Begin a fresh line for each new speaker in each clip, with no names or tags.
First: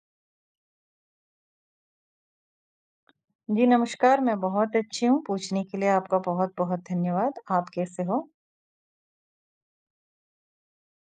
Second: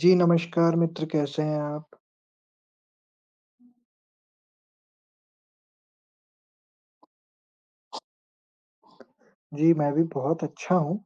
जी, नमस्कार मित्र कैसे हैं आप?
जी, नमस्कार, मैं बहुत अच्छी हूँ, पूछने के लिए आपका बहुत-बहुत धन्यवाद। आप कैसे हो?
जी, मैं भी बहुत अच्छा हूँ।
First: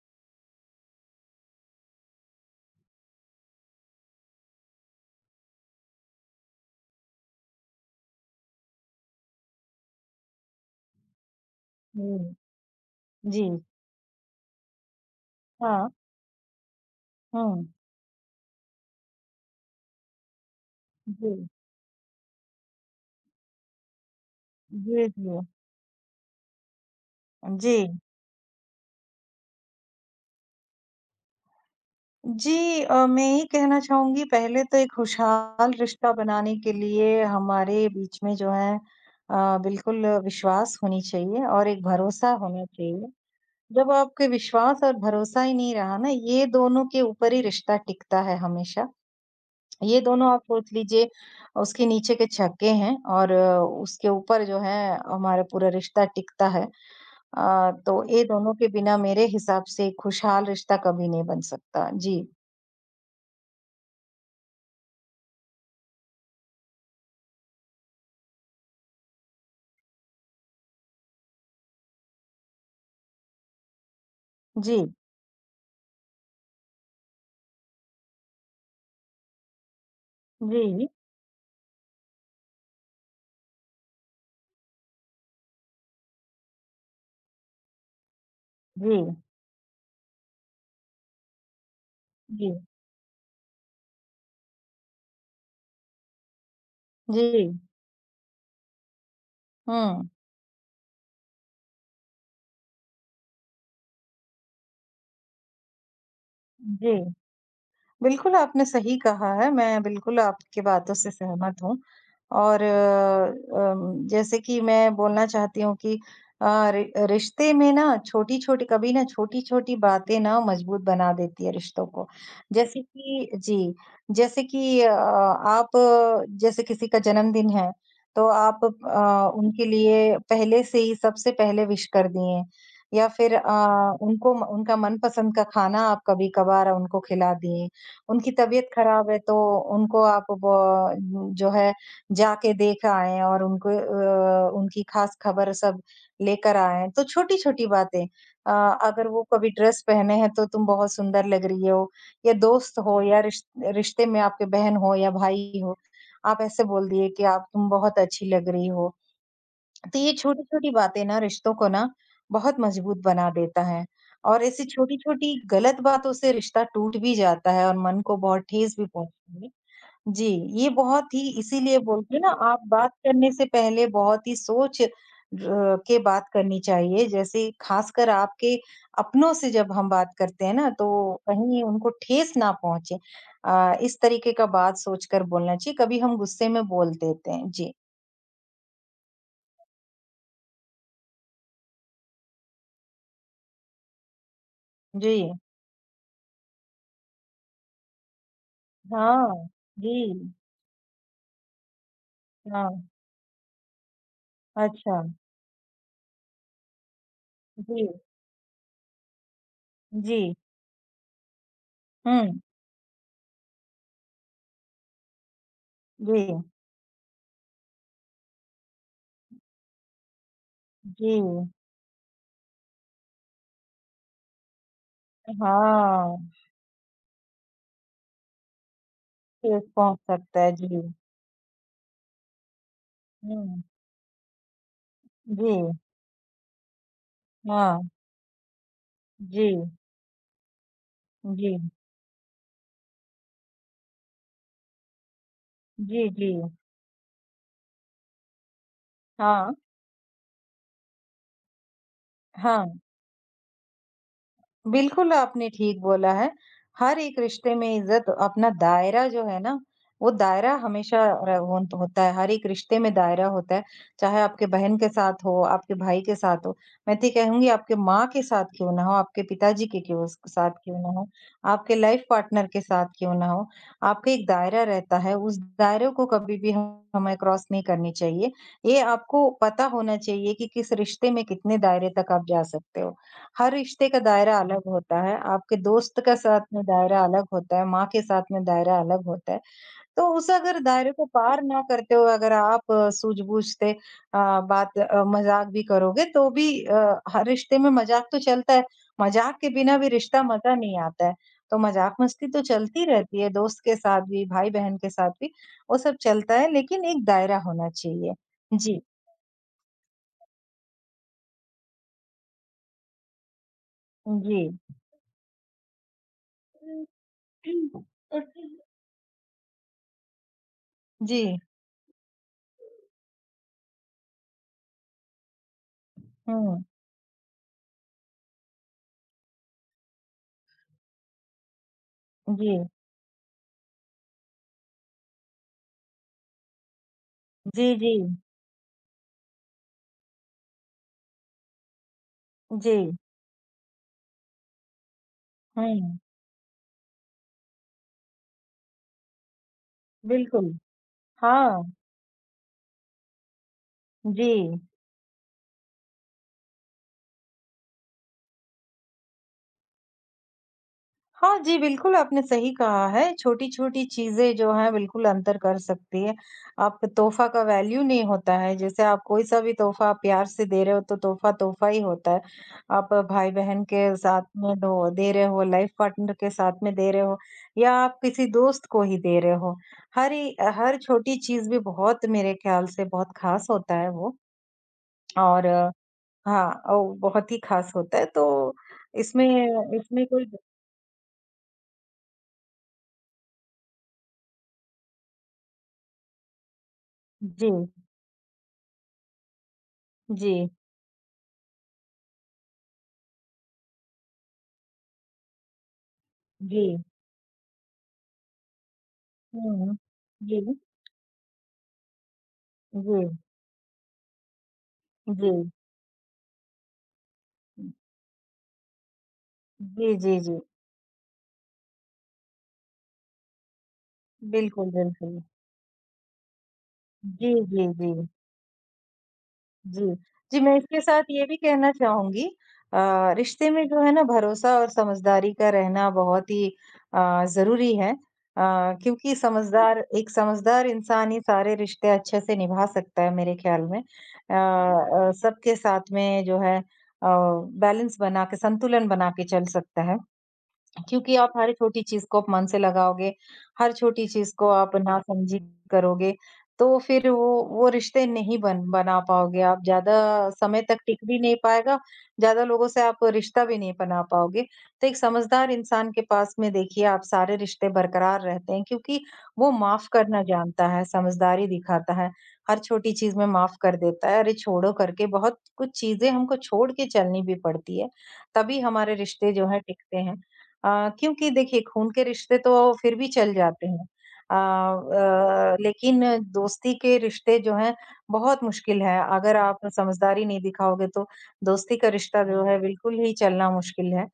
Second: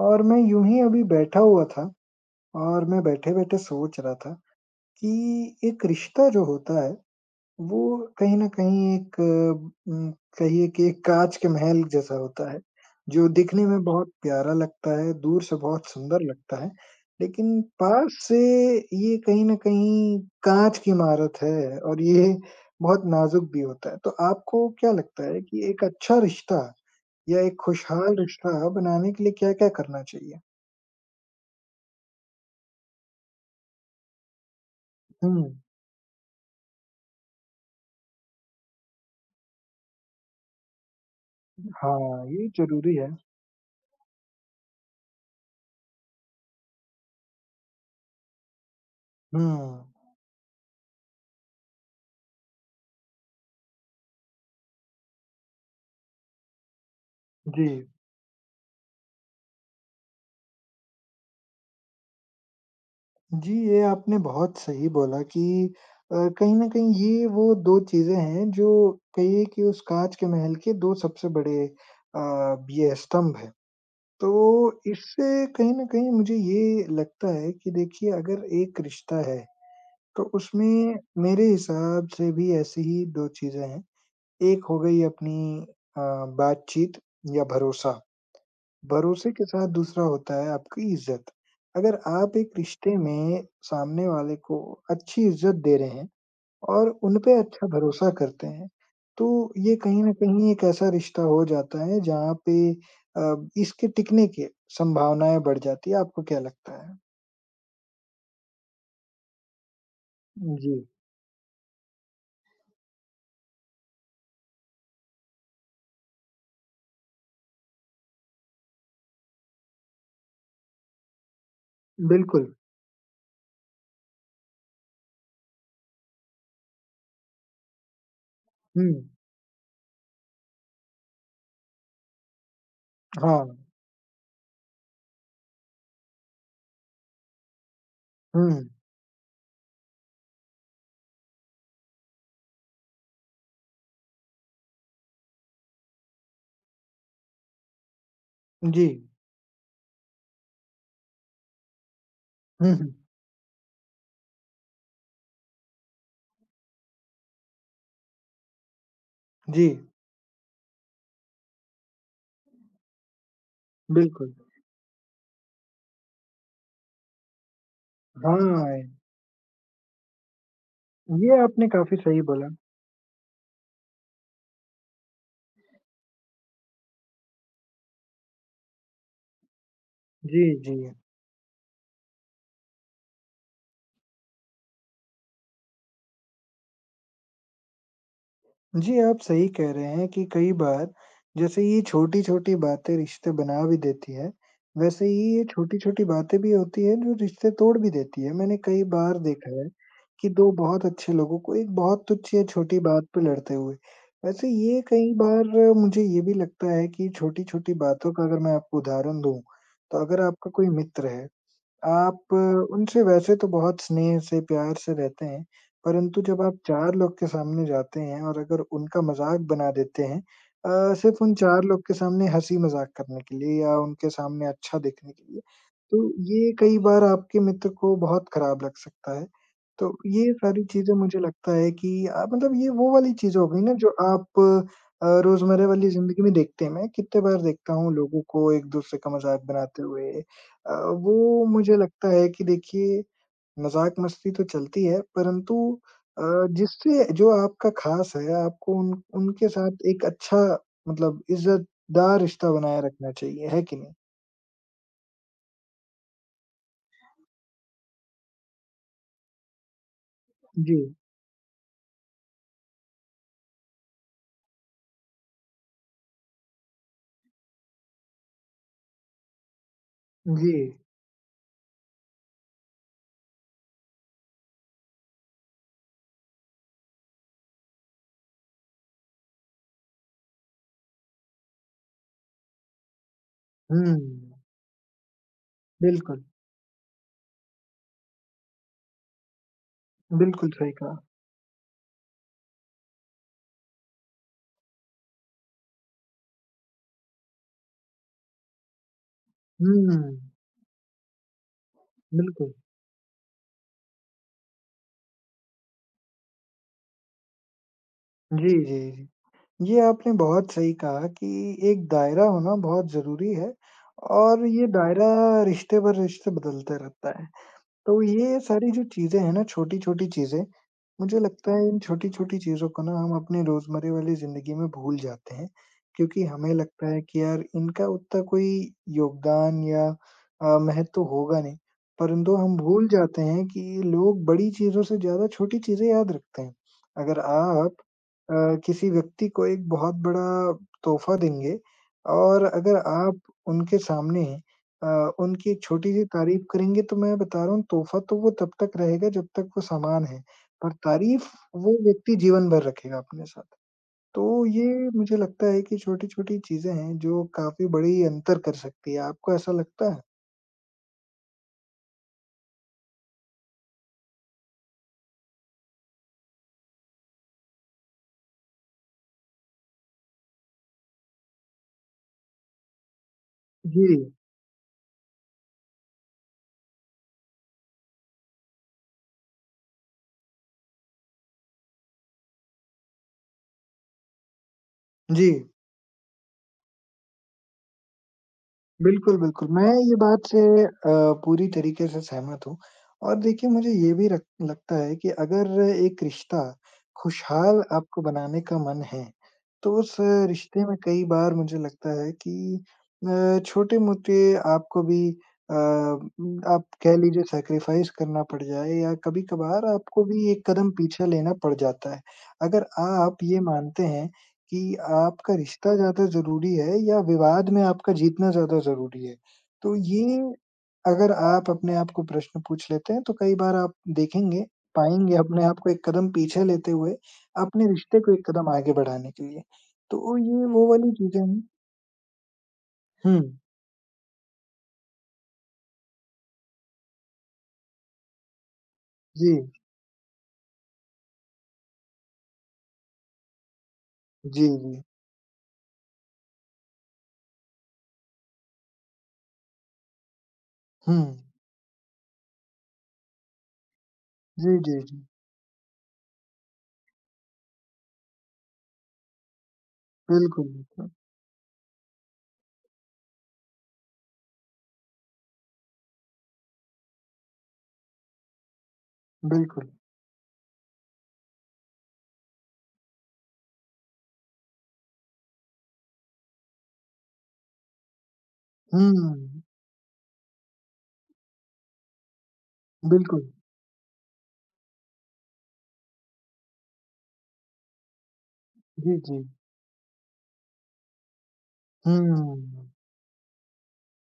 और मैं यूँ ही अभी बैठा हुआ था और मैं बैठे-बैठे सोच रहा था कि एक रिश्ता जो होता है, वो कहीं न कहीं एक कहिए कि एक काँच के महल जैसा
हुँ।
होता है, जो
जी,
दिखने में बहुत प्यारा लगता है, दूर से बहुत
हाँ,
सुंदर लगता है, लेकिन
हुँ।
पास से ये कहीं न कहीं काँच की इमारत
जी,
है और ये बहुत नाज़ुक भी होता है। तो आपको क्या
जी,
लगता
जी।
है कि एक अच्छा रिश्ता या एक
जी,
खुशहाल रिश्ता बनाने के लिए क्या-क्या करना चाहिए?
जी मैं ये कहना चाहूँगी पहले तो एक
हुँ।
खुशहाल रिश्ता बनाने के लिए हमारे बीच में जो है बिल्कुल विश्वास होनी चाहिए और एक
हाँ,
भरोसा
ये
होना
ज़रूरी है।
चाहिए। जब आपके विश्वास और भरोसा ही नहीं रहा ना, ये दोनों के ऊपर ही रिश्ता टिकता है हमेशा।
हुँ।
ये दोनों आप सोच लीजिए उसके नीचे के छक्के हैं और उसके ऊपर जो है हमारा पूरा रिश्ता टिकता है।
जी।
तो ये दोनों के बिना मेरे हिसाब से खुशहाल रिश्ता कभी नहीं बन सकता। जी,
जी, ये आपने बहुत सही बोला कि कहीं न कहीं ये वो 2 चीज़ें हैं जो कहिए कि उस काँच के महल के 2 सबसे बड़े ये स्तंभ हैं। तो
जी,
इससे कहीं न कहीं मुझे ये लगता है कि देखिए अगर एक रिश्ता है, तो
जी,
उसमें मेरे हिसाब से भी ऐसी ही 2 चीज़ें हैं। एक हो गई अपनी अ, बातचीत या भरोसा।
जी,
भरोसे के साथ दूसरा होता है आपकी इज़्ज़त। अगर आप एक
जी,
रिश्ते में सामने वाले को अच्छी इज़्ज़त दे रहे हैं और उन पे
जी,
अच्छा भरोसा करते हैं, तो ये कहीं
हुँ,
न कहीं एक ऐसा रिश्ता हो जाता है जहाँ पे इसके टिकने की संभावनाएँ बढ़ जाती है। आपको क्या लगता
जी।
है?
बिल्कुल, आपने सही कहा है। मैं बिल्कुल आपकी
जी,
बातों से सहमत हूँ और जैसे कि मैं बोलना चाहती हूँ कि अ, रि रिश्ते में ना छोटी-छोटी कभी ना छोटी-छोटी बातें ना मजबूत बना देती है रिश्तों को।
बिल्कुल।
जैसे कि जी, आप जैसे किसी का जन्मदिन है, तो आप
हुँ,
उनके लिए पहले से ही सबसे पहले विश कर दिए या फिर
हाँ।
उनको उनका मनपसंद का खाना आप कभी-कभार उनको खिला दिए। उनकी
हुँ,
तबीयत खराब है तो उनको आप ब जो है जाके देख आएँ और उनको उनकी ख़ास खबर सब लेकर आएँ। तो छोटी-छोटी बातें
जी।
अगर वो कभी ड्रेस पहने हैं तो तुम बहुत सुंदर लग रही हो, या
हुँ,
दोस्त
हुँ।
हो या रिश्ते में आपके बहन हो या भाई हो, आप ऐसे बोल दिए कि आप तुम बहुत अच्छी लग रही हो।
जी,
तो ये छोटी-छोटी बातें ना रिश्तों को ना बहुत मजबूत बना देता है,
बिल्कुल।
और ऐसी छोटी-छोटी गलत बातों से रिश्ता टूट भी जाता है और मन को बहुत ठेस
हाँ।
भी पहुँचती है। जी, ये बहुत ही
ये आपने
इसीलिए
काफ़ी
बोलते हैं
सही
ना,
बोला।
आप बात करने से पहले बहुत ही सोच र के बात करनी चाहिए। जैसे खासकर आपके अपनों से जब हम बात
जी,
करते हैं ना,
जी।
तो कहीं उनको ठेस ना पहुँचे। इस तरीके का बात सोचकर बोलना चाहिए, कभी हम गुस्से में बोल देते हैं। जी।
जी, आप सही कह रहे हैं कि कई बार जैसे ये छोटी-छोटी बातें रिश्ते बना भी देती है, वैसे
जी।
ही ये छोटी-छोटी बातें भी होती है जो रिश्ते तोड़ भी देती है। मैंने कई बार
हाँ।
देखा है
जी।
कि 2 बहुत अच्छे लोगों को एक बहुत तुच्छ या
हाँ,
छोटी बात पे लड़ते हुए। वैसे ये
अच्छा।
कई बार मुझे ये भी लगता है कि छोटी-छोटी
जी,
बातों का अगर मैं आपको उदाहरण दूँ, तो अगर
जी।
आपका कोई मित्र है आप
हुँ,
उनसे वैसे तो बहुत स्नेह से, प्यार से रहते हैं,
जी,
परंतु जब आप 4 लोग के सामने जाते हैं और अगर उनका मज़ाक बना देते हैं
जी।
सिर्फ़ उन 4 लोग के सामने हँसी-मज़ाक करने के लिए या उनके सामने अच्छा दिखने के लिए, तो
हाँ,
ये कई बार आपके मित्र को बहुत खराब लग सकता है।
केस
तो
पहुँच
ये
सकता है,
सारी
जी।
चीज़ें मुझे लगता है कि मतलब ये वो वाली चीज़ हो गई
हुँ,
ना जो आप रोज़मर्रा
जी,
वाली ज़िंदगी में देखते हैं। मैं कितने बार देखता
हाँ,
हूँ लोगों को एक-दूसरे का मज़ाक
जी,
बनाते हुए अ, वो
जी,
मुझे लगता है कि देखिए मज़ाक-मस्ती तो चलती है परंतु
जी,
अ,
जी।
जिससे जो आपका ख़ास है आपको उन उनके
हाँ,
साथ एक अच्छा मतलब इज़्ज़तदार रिश्ता
हाँ।
बनाए रखना चाहिए, है कि नहीं?
बिल्कुल, आपने ठीक बोला है। हर एक रिश्ते में इज़्ज़त अपना दायरा जो है ना, वो दायरा
जी,
हमेशा र होन होता है, हर एक रिश्ते में दायरा होता है। चाहे आपके बहन के साथ हो, आपके भाई के साथ हो, मैं तो ये कहूँगी आपके माँ के साथ क्यों ना हो, आपके पिताजी के क्यों स साथ
जी।
क्यों ना हो, आपके लाइफ़ पार्टनर के साथ क्यों ना हो, आपका एक दायरा रहता है, उस दायरे को कभी भी हमें क्रॉस नहीं करनी चाहिए। ये आपको पता होना चाहिए कि किस रिश्ते में कितने दायरे तक आप जा सकते हो। हर
हुँ,
रिश्ते का दायरा अलग होता है, आपके दोस्त का
बिल्कुल,
साथ में दायरा अलग होता है, माँ के साथ में दायरा अलग होता है। तो उस
बिल्कुल
अगर
सही
दायरे
कहा।
को पार ना करते हुए अगर आप सूझबूझ से मज़ाक भी करोगे तो भी हर रिश्ते में मज़ाक तो चलता है, मज़ाक के बिना भी
हुँ,
रिश्ता मज़ा नहीं आता है। तो मज़ाक-मस्ती तो
बिल्कुल।
चलती रहती है, दोस्त के साथ भी, भाई-बहन के साथ भी, वो सब चलता है लेकिन एक दायरा होना चाहिए।
जी, जी,
जी,
जी। ये आपने बहुत सही कहा कि एक दायरा होना बहुत ज़रूरी है
जी।
और ये दायरा रिश्ते पर रिश्ते बदलते रहता है। तो ये सारी जो चीज़ें हैं ना, छोटी-छोटी चीज़ें, मुझे
जी,
लगता है इन छोटी-छोटी चीज़ों को ना हम अपने रोज़मर्रा वाली ज़िंदगी में भूल जाते हैं, क्योंकि हमें
हुँ,
लगता है कि यार इनका उतना कोई योगदान या महत्व तो होगा नहीं, परंतु
जी।
हम भूल जाते हैं कि लोग बड़ी चीज़ों से ज़्यादा छोटी चीज़ें याद रखते हैं। अगर
जी,
आप
जी।
किसी व्यक्ति को एक बहुत बड़ा तोहफ़ा देंगे और
जी।
अगर आप उनके सामने अ, उनकी
हुँ,
छोटी-सी तारीफ करेंगे तो मैं बता रहा हूँ तोहफ़ा तो वो तब तक रहेगा जब तक वो सामान है,
बिल्कुल।
पर तारीफ
हाँ,
वो व्यक्ति जीवन भर रखेगा अपने साथ।
जी।
तो ये मुझे लगता है कि छोटी-छोटी चीज़ें हैं जो काफ़ी बड़ी अंतर कर सकती है। आपको ऐसा लगता है?
हाँ जी, बिल्कुल आपने सही कहा है, छोटी-छोटी चीज़ें जो हैं बिल्कुल अंतर कर सकती है। आप तोहफ़ा का वैल्यू नहीं होता है, जैसे आप कोई-सा भी तोहफ़ा प्यार से दे रहे हो तो तोहफ़ा तोहफ़ा ही होता है। आप भाई-बहन
जी,
के साथ में दो दे रहे हो, लाइफ़ पार्टनर के साथ में दे रहे हो, या आप किसी दोस्त को ही दे रहे हो। हर छोटी चीज़ भी बहुत, मेरे ख़्याल से बहुत ख़ास होता है वो,
जी।
और हाँ, और बहुत ही ख़ास होता है तो
बिल्कुल,
इसमें
बिल्कुल। मैं ये
इसमें कोई,
बात से अ, पूरी तरीके से सहमत हूँ और देखिए मुझे ये भी रक लगता है कि अगर एक रिश्ता
जी,
खुशहाल आपको बनाने का मन है, तो उस
जी,
रिश्ते में कई बार मुझे लगता है कि छोटे-मोटे आपको भी
जी।
आप कह लीजिए सैक्रिफाइस करना पड़ जाए या कभी-कभार
हुँ।
आपको भी
जी,
एक
जी,
कदम पीछे लेना पड़ जाता है। अगर
जी।
आप ये मानते हैं कि आपका रिश्ता ज़्यादा ज़रूरी है या विवाद में आपका जीतना ज़्यादा ज़रूरी है? तो
जी, जी,
ये
जी।
अगर आप अपने आप को प्रश्न पूछ लेते हैं, तो कई बार आप देखेंगे,
बिल्कुल,
पाएँगे
बिल्कुल।
अपने आप को एक कदम पीछे लेते हुए,
जी, जी,
अपने रिश्ते
जी।
को एक कदम आगे बढ़ाने के लिए।
जी।
तो
जी,
ये
मैं
वो
इसके
वाली
साथ
चीज़ें
ये भी
हैं।
कहना चाहूँगी
हुँ,
रिश्ते में जो है ना, भरोसा और समझदारी का रहना बहुत ही ज़रूरी है। क्योंकि
जी,
समझदार एक समझदार इंसान ही सारे रिश्ते अच्छे से निभा सकता है मेरे ख्याल में।
जी, जी।
सबके साथ में जो है बैलेंस बना के, संतुलन बना के चल सकता है।
हुँ,
क्योंकि आप हर छोटी चीज़ को आप मन से लगाओगे, हर छोटी चीज़ को
जी,
आप
जी, जी।
नासमझी करोगे, तो फिर वो रिश्ते नहीं बन बना पाओगे आप, ज़्यादा
बिल्कुल,
समय तक
बिल्कुल,
टिक भी नहीं पाएगा, ज़्यादा लोगों से आप रिश्ता भी नहीं बना पाओगे। तो एक समझदार इंसान के पास में देखिए आप सारे रिश्ते बरकरार रहते हैं, क्योंकि वो
बिल्कुल।
माफ़ करना जानता है, समझदारी दिखाता है, हर छोटी चीज़ में माफ़ कर देता है, अरे छोड़ो करके बहुत कुछ चीज़ें हमको छोड़ के चलनी भी पड़ती है, तभी
हुँ,
हमारे रिश्ते जो हैं टिकते हैं। क्योंकि देखिए खून के रिश्ते तो फिर भी
बिल्कुल।
चल जाते हैं। लेकिन दोस्ती के रिश्ते जो हैं बहुत मुश्किल है।
जी, जी।
अगर आप समझदारी नहीं दिखाओगे तो दोस्ती का
हुँ,
रिश्ता जो है बिल्कुल ही चलना मुश्किल है।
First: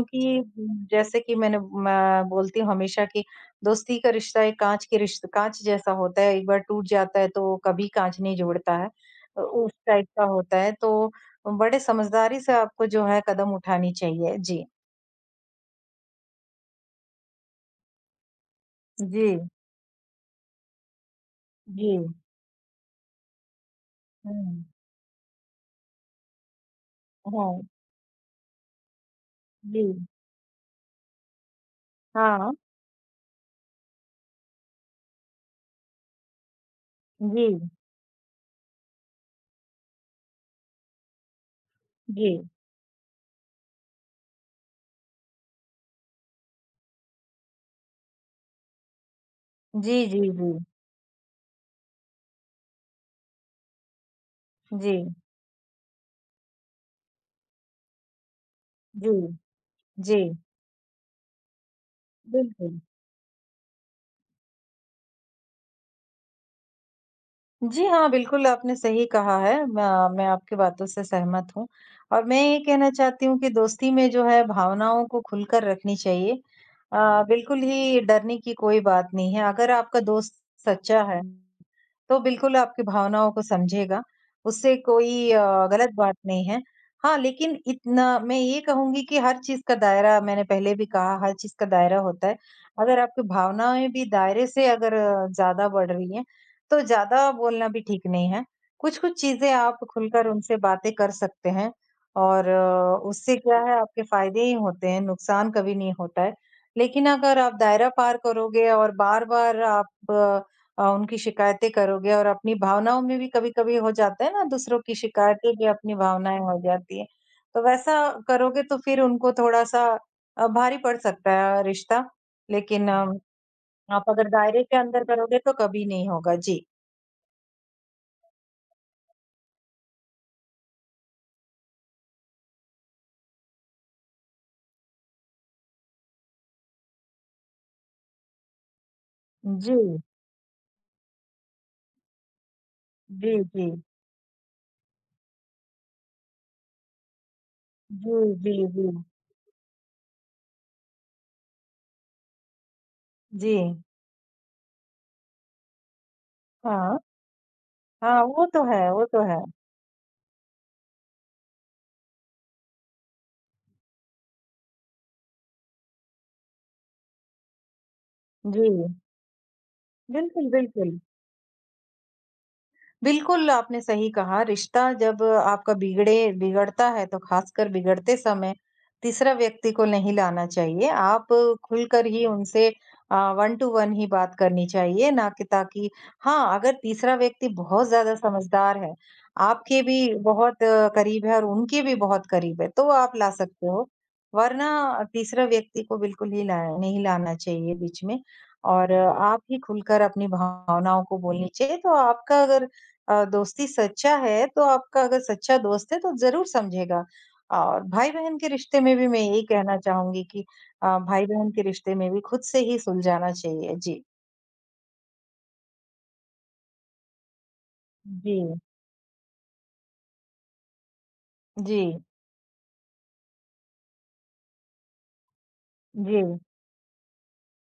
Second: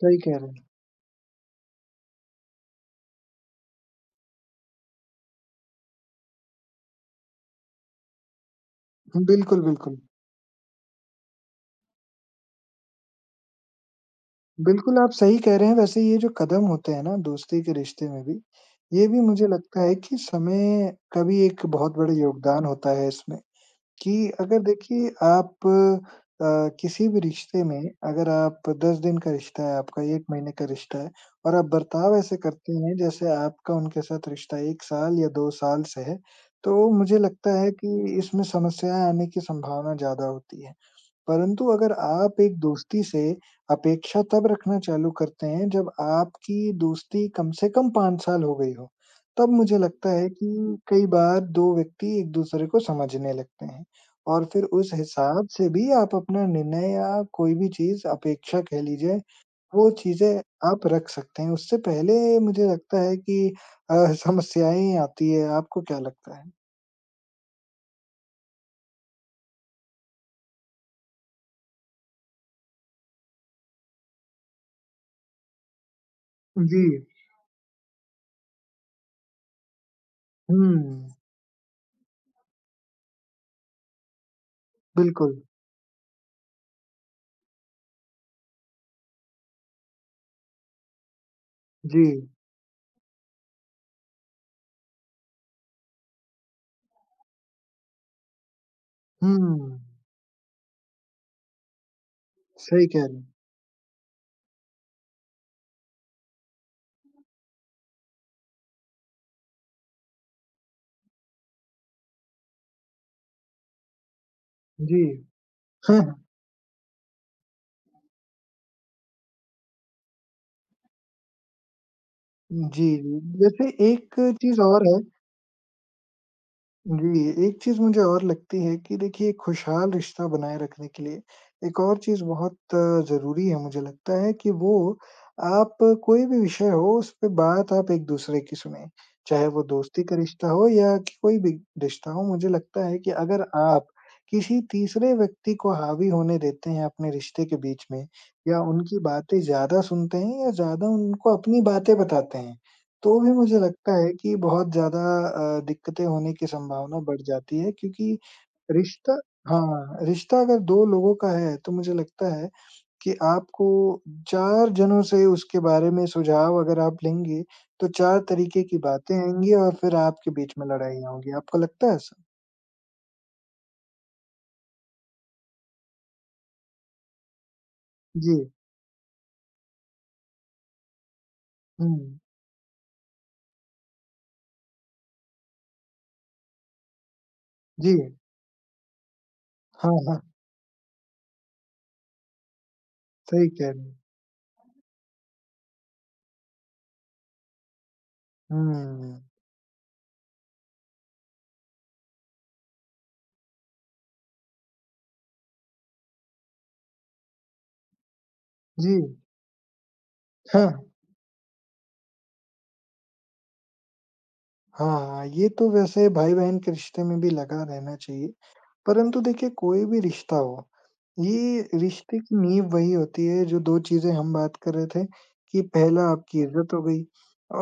सही कह रहे
जैसे कि मैंने मैं बोलती हूँ हमेशा कि दोस्ती का रिश्ता एक काँच के रिश्त काँच जैसा होता है, एक बार टूट जाता है तो कभी काँच नहीं जोड़ता है।
हैं। बिल्कुल,
उस
बिल्कुल।
टाइप का होता है तो बड़े समझदारी से आपको जो है कदम उठानी चाहिए। जी।
बिल्कुल, आप सही कह रहे हैं। वैसे ये जो कदम होते हैं ना दोस्ती के रिश्ते में भी, ये भी
जी।
मुझे लगता है कि समय का भी एक
जी,
बहुत बड़ा योगदान होता है इसमें कि
हुँ,
अगर देखिए आप अ, किसी भी
हाँ,
रिश्ते में अगर आप 10 दिन का रिश्ता है
जी,
आपका, 1 महीने का रिश्ता है और आप बर्ताव ऐसे
हाँ,
करते हैं जैसे आपका उनके साथ रिश्ता 1 साल या 2 साल से है, तो मुझे लगता
जी,
है कि इसमें समस्याएँ आने की संभावना ज़्यादा होती है। परंतु अगर
जी,
आप एक दोस्ती से अपेक्षा तब रखना चालू करते हैं जब आपकी दोस्ती कम से कम 5 साल हो गई हो, तब मुझे
जी,
लगता
जी,
है
जी,
कि कई बार 2 व्यक्ति एक-दूसरे को समझने लगते हैं और फिर उस
जी,
हिसाब से भी आप अपना निर्णय या कोई भी चीज़ अपेक्षा कह
जी,
लीजिए, वो
जी,
चीज़ें आप रख सकते हैं। उससे पहले मुझे
बिल्कुल।
लगता है कि अ, समस्याएँ आती है, आपको क्या लगता है?
जी हाँ, बिल्कुल आपने सही कहा है। मैं आपकी बातों से सहमत हूँ, और मैं ये कहना चाहती हूँ कि दोस्ती में जो है भावनाओं को खुलकर रखनी चाहिए।
जी।
बिल्कुल ही डरने की कोई बात नहीं है। अगर आपका दोस्त सच्चा
हुँ,
है, तो बिल्कुल आपकी भावनाओं को समझेगा। उससे कोई
बिल्कुल।
गलत बात नहीं है। हाँ, लेकिन इतना मैं ये कहूँगी कि हर चीज़ का दायरा, मैंने पहले भी कहा, हर चीज़ का दायरा
जी।
होता है। अगर आपकी भावनाएँ भी दायरे से अगर ज़्यादा बढ़ रही हैं, तो ज़्यादा बोलना भी ठीक नहीं है। कुछ-कुछ चीज़ें आप
हुँ।
खुलकर उनसे बातें कर सकते हैं, और
सही कह रहे हैं।
उससे क्या है, आपके फ़ायदे ही होते हैं, नुकसान कभी नहीं होता है। लेकिन अगर आप दायरा पार करोगे और बार-बार आप अ, उनकी शिकायतें करोगे और अपनी भावनाओं में भी कभी-कभी हो जाता है ना, दूसरों की
जी।
शिकायतें भी अपनी
हाँ, हाँ।
भावनाएँ हो जाती हैं। तो वैसा करोगे तो फिर उनको थोड़ा-सा भारी पड़ सकता है रिश्ता।
जी,
लेकिन
जी। जैसे
आप
एक
अगर
चीज़
दायरे के
और है।
अंदर करोगे तो कभी नहीं होगा। जी।
जी, एक चीज़ मुझे और लगती है कि देखिए खुशहाल रिश्ता बनाए रखने के लिए एक और चीज़ बहुत ज़रूरी है मुझे लगता है कि वो आप कोई भी विषय हो उस पे बात आप एक-दूसरे की सुनें। चाहे वो
जी,
दोस्ती का रिश्ता हो या कि कोई भी रिश्ता हो, मुझे लगता है कि
जी,
अगर
जी।
आप किसी तीसरे व्यक्ति को हावी होने देते हैं अपने रिश्ते के बीच में
जी, जी,
या
जी।
उनकी बातें ज़्यादा सुनते हैं या ज़्यादा उनको अपनी बातें बताते हैं तो भी
जी।
मुझे लगता है कि बहुत ज़्यादा दिक्कतें होने की
हाँ।
संभावना बढ़ जाती है क्योंकि
हाँ, वो तो है, वो
रिश्ता
तो है।
हाँ, रिश्ता अगर 2 लोगों का है तो मुझे लगता है कि आपको 4 जनों से उसके बारे में सुझाव अगर आप लेंगे, तो 4 तरीके
जी।
की बातें आएँगी और फिर आपके
बिल्कुल,
बीच में
बिल्कुल।
लड़ाइयाँ होंगी। आपको लगता है ऐसा?
बिल्कुल, आपने सही कहा, रिश्ता जब आपका बिगड़े बिगड़ता है, तो खासकर बिगड़ते
जी।
समय तीसरा व्यक्ति को नहीं लाना चाहिए। आप खुलकर
हुँ।
ही उनसे वन टू वन ही बात करनी चाहिए, ना कि, ताकि, हाँ, अगर तीसरा व्यक्ति बहुत
जी।
ज़्यादा समझदार है, आपके
हाँ,
भी
हाँ।
बहुत करीब है और उनके भी बहुत करीब है, तो आप ला
सही
सकते
कह रहे
हो।
हैं।
वरना तीसरा व्यक्ति को बिल्कुल ही ला, नहीं लाना चाहिए बीच में, और
हुँ।
आप ही खुलकर अपनी भावनाओं को बोलनी चाहिए, तो आपका अगर दोस्ती सच्चा है तो, आपका अगर सच्चा दोस्त है तो ज़रूर समझेगा। और भाई-बहन के रिश्ते
जी।
में भी मैं यही कहना चाहूँगी कि
हाँ।
भाई-बहन के रिश्ते में भी खुद से ही सुलझाना चाहिए। जी।
हाँ, हाँ, ये तो वैसे भाई-बहन के रिश्ते में भी लगा रहना चाहिए।
जी,
परंतु देखिए कोई भी रिश्ता हो, ये रिश्ते की नींव वही होती है जो 2 चीज़ें हम बात कर रहे थे कि पहला
जी,
आपकी इज़्ज़त हो गई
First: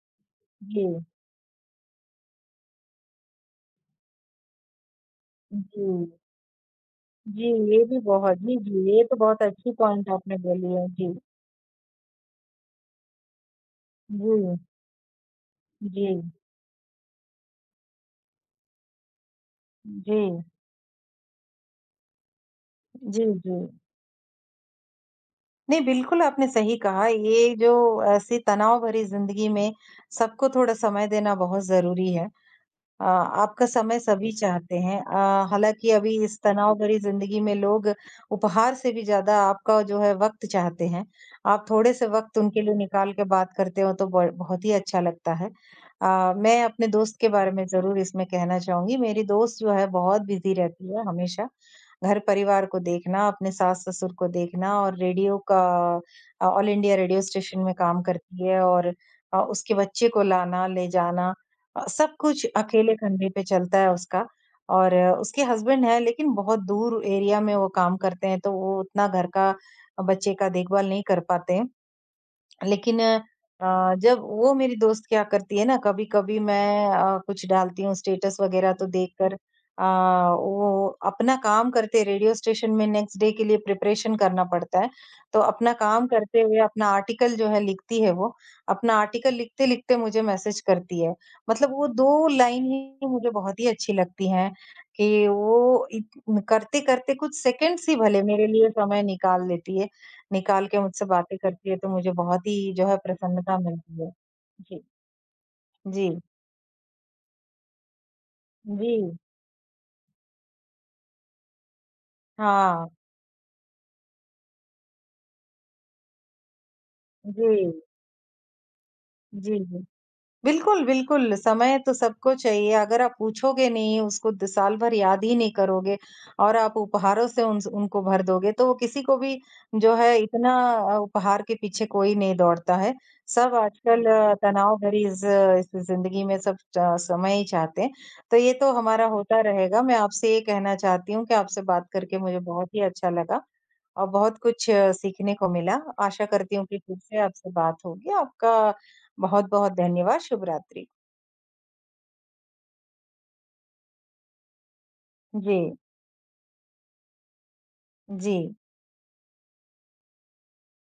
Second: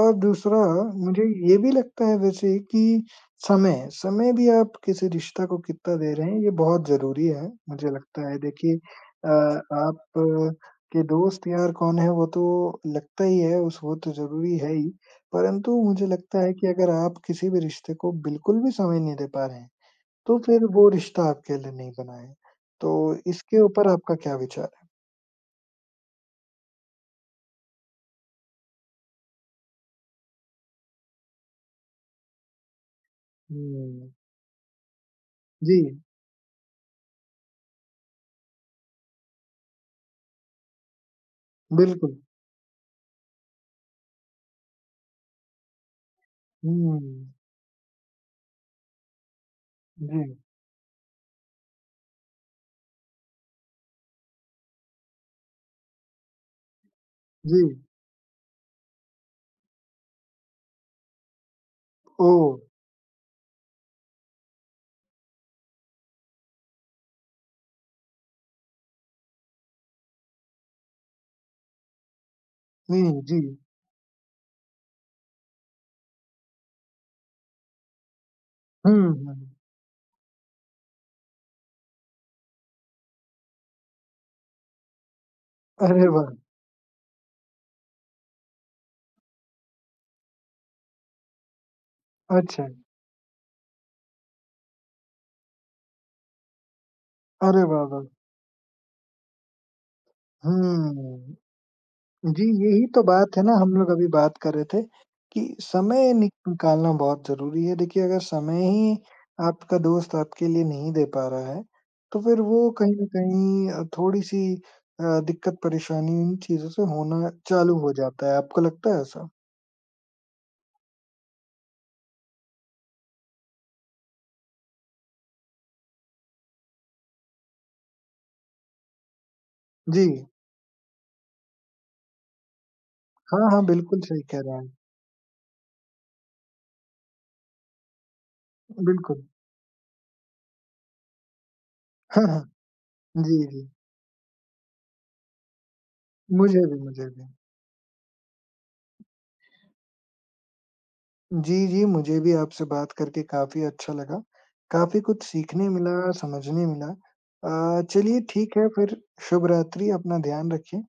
और दूसरा
जी, जी,
मुझे ये भी लगता है वैसे कि समय, समय भी आप किसी रिश्ता को
जी,
कितना दे रहे हैं ये बहुत ज़रूरी है,
जी, ये
मुझे
भी
लगता
बहुत
है।
जी,
देखिए
जी, ये तो बहुत अच्छी
आप
पॉइंट आपने बोली है।
के
जी,
दोस्त यार कौन है वो तो लगता ही है उस वो तो
जी,
ज़रूरी है ही। परंतु
जी,
मुझे लगता है कि अगर आप किसी भी रिश्ते को बिल्कुल भी समय नहीं दे पा रहे हैं,
जी,
तो फिर वो रिश्ता आपके लिए नहीं बना है। तो
जी, जी।
इसके ऊपर आपका क्या विचार है?
नहीं, बिल्कुल आपने सही कहा। ये जो ऐसी तनाव भरी ज़िंदगी में सबको थोड़ा समय देना बहुत ज़रूरी है। आपका समय
हुँ।
सभी चाहते हैं।
जी,
हालाँकि अभी इस तनाव भरी ज़िंदगी में लोग उपहार से भी ज़्यादा आपका जो है वक़्त चाहते हैं। आप थोड़े से
बिल्कुल।
वक़्त उनके लिए निकाल के बात करते हो तो ब बहुत ही अच्छा लगता है। मैं अपने दोस्त के
हुँ।
बारे में ज़रूर इसमें कहना चाहूँगी। मेरी दोस्त जो है बहुत
जी,
बिज़ी रहती है हमेशा। घर-परिवार को देखना, अपने सास-ससुर को देखना, और रेडियो का ऑल इंडिया रेडियो स्टेशन
जी।
में काम करती है, और उसके बच्चे को लाना, ले जाना, सब कुछ
ओह!
अकेले कंधे पे चलता है उसका, और उसके हस्बैंड है लेकिन बहुत दूर एरिया में वो काम करते हैं, तो वो उतना घर का बच्चे का देखभाल नहीं कर पाते हैं। लेकिन
नहीं, जी।
जब वो, मेरी दोस्त क्या करती है ना, कभी-कभी मैं कुछ डालती हूँ स्टेटस वगैरह तो
हुँ,
देखकर,
हुँ।
वो अपना काम करते, रेडियो स्टेशन में नेक्स्ट डे के लिए प्रिपरेशन करना पड़ता है। तो अपना काम
अरे वाह!
करते हुए अपना आर्टिकल जो है लिखती है वो, अपना आर्टिकल लिखते-लिखते मुझे मैसेज करती है। मतलब वो 2 लाइन
अच्छा।
ही मुझे बहुत ही अच्छी लगती हैं कि वो इत करते-करते कुछ
अरे वाह,
सेकंड्स ही
वाह!
भले मेरे लिए समय निकाल लेती है। निकाल के मुझसे बातें
हुँ।
करती है, तो मुझे
जी,
बहुत ही जो
यही
है
तो बात है ना
प्रसन्नता
हम लोग
मिलती
अभी
है।
बात कर रहे
जी।
थे कि
जी।
समय निकालना बहुत ज़रूरी है। देखिए अगर समय
जी।
ही आपका दोस्त आपके लिए नहीं दे पा रहा है, तो फिर वो
हाँ।
कहीं न कहीं थोड़ी-सी दिक्कत परेशानी इन चीज़ों से होना
जी।
चालू हो जाता है। आपको लगता है ऐसा?
जी, जी। बिल्कुल, बिल्कुल, समय तो सबको चाहिए। अगर आप पूछोगे नहीं, उसको द साल भर याद ही नहीं करोगे, और आप उपहारों से उन उनको भर दोगे, तो वो किसी को भी जो
जी।
है इतना उपहार के पीछे कोई नहीं दौड़ता है।
हाँ,
सब
हाँ, बिल्कुल
आजकल
सही कह रहे हैं।
तनाव भरी इस ज़िंदगी में सब च समय ही चाहते हैं। तो ये तो हमारा
बिल्कुल।
होता रहेगा। मैं आपसे ये कहना चाहती हूँ कि आपसे बात करके
हाँ,
मुझे
हाँ।
बहुत ही अच्छा लगा,
जी, जी।
और बहुत कुछ सीखने को मिला। आशा करती
मुझे
हूँ कि
भी,
फिर
मुझे
से
भी।
आपसे बात होगी। आपका बहुत-बहुत धन्यवाद, शुभ रात्रि।
जी, जी, मुझे भी आपसे बात करके काफ़ी अच्छा लगा। काफ़ी कुछ
जी,
सीखने मिला, समझने मिला। चलिए
जी।
ठीक है फिर शुभ रात्रि, अपना ध्यान रखिए।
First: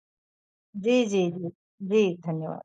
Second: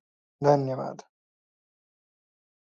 धन्यवाद।
जी, जी, जी। जी, धन्यवाद।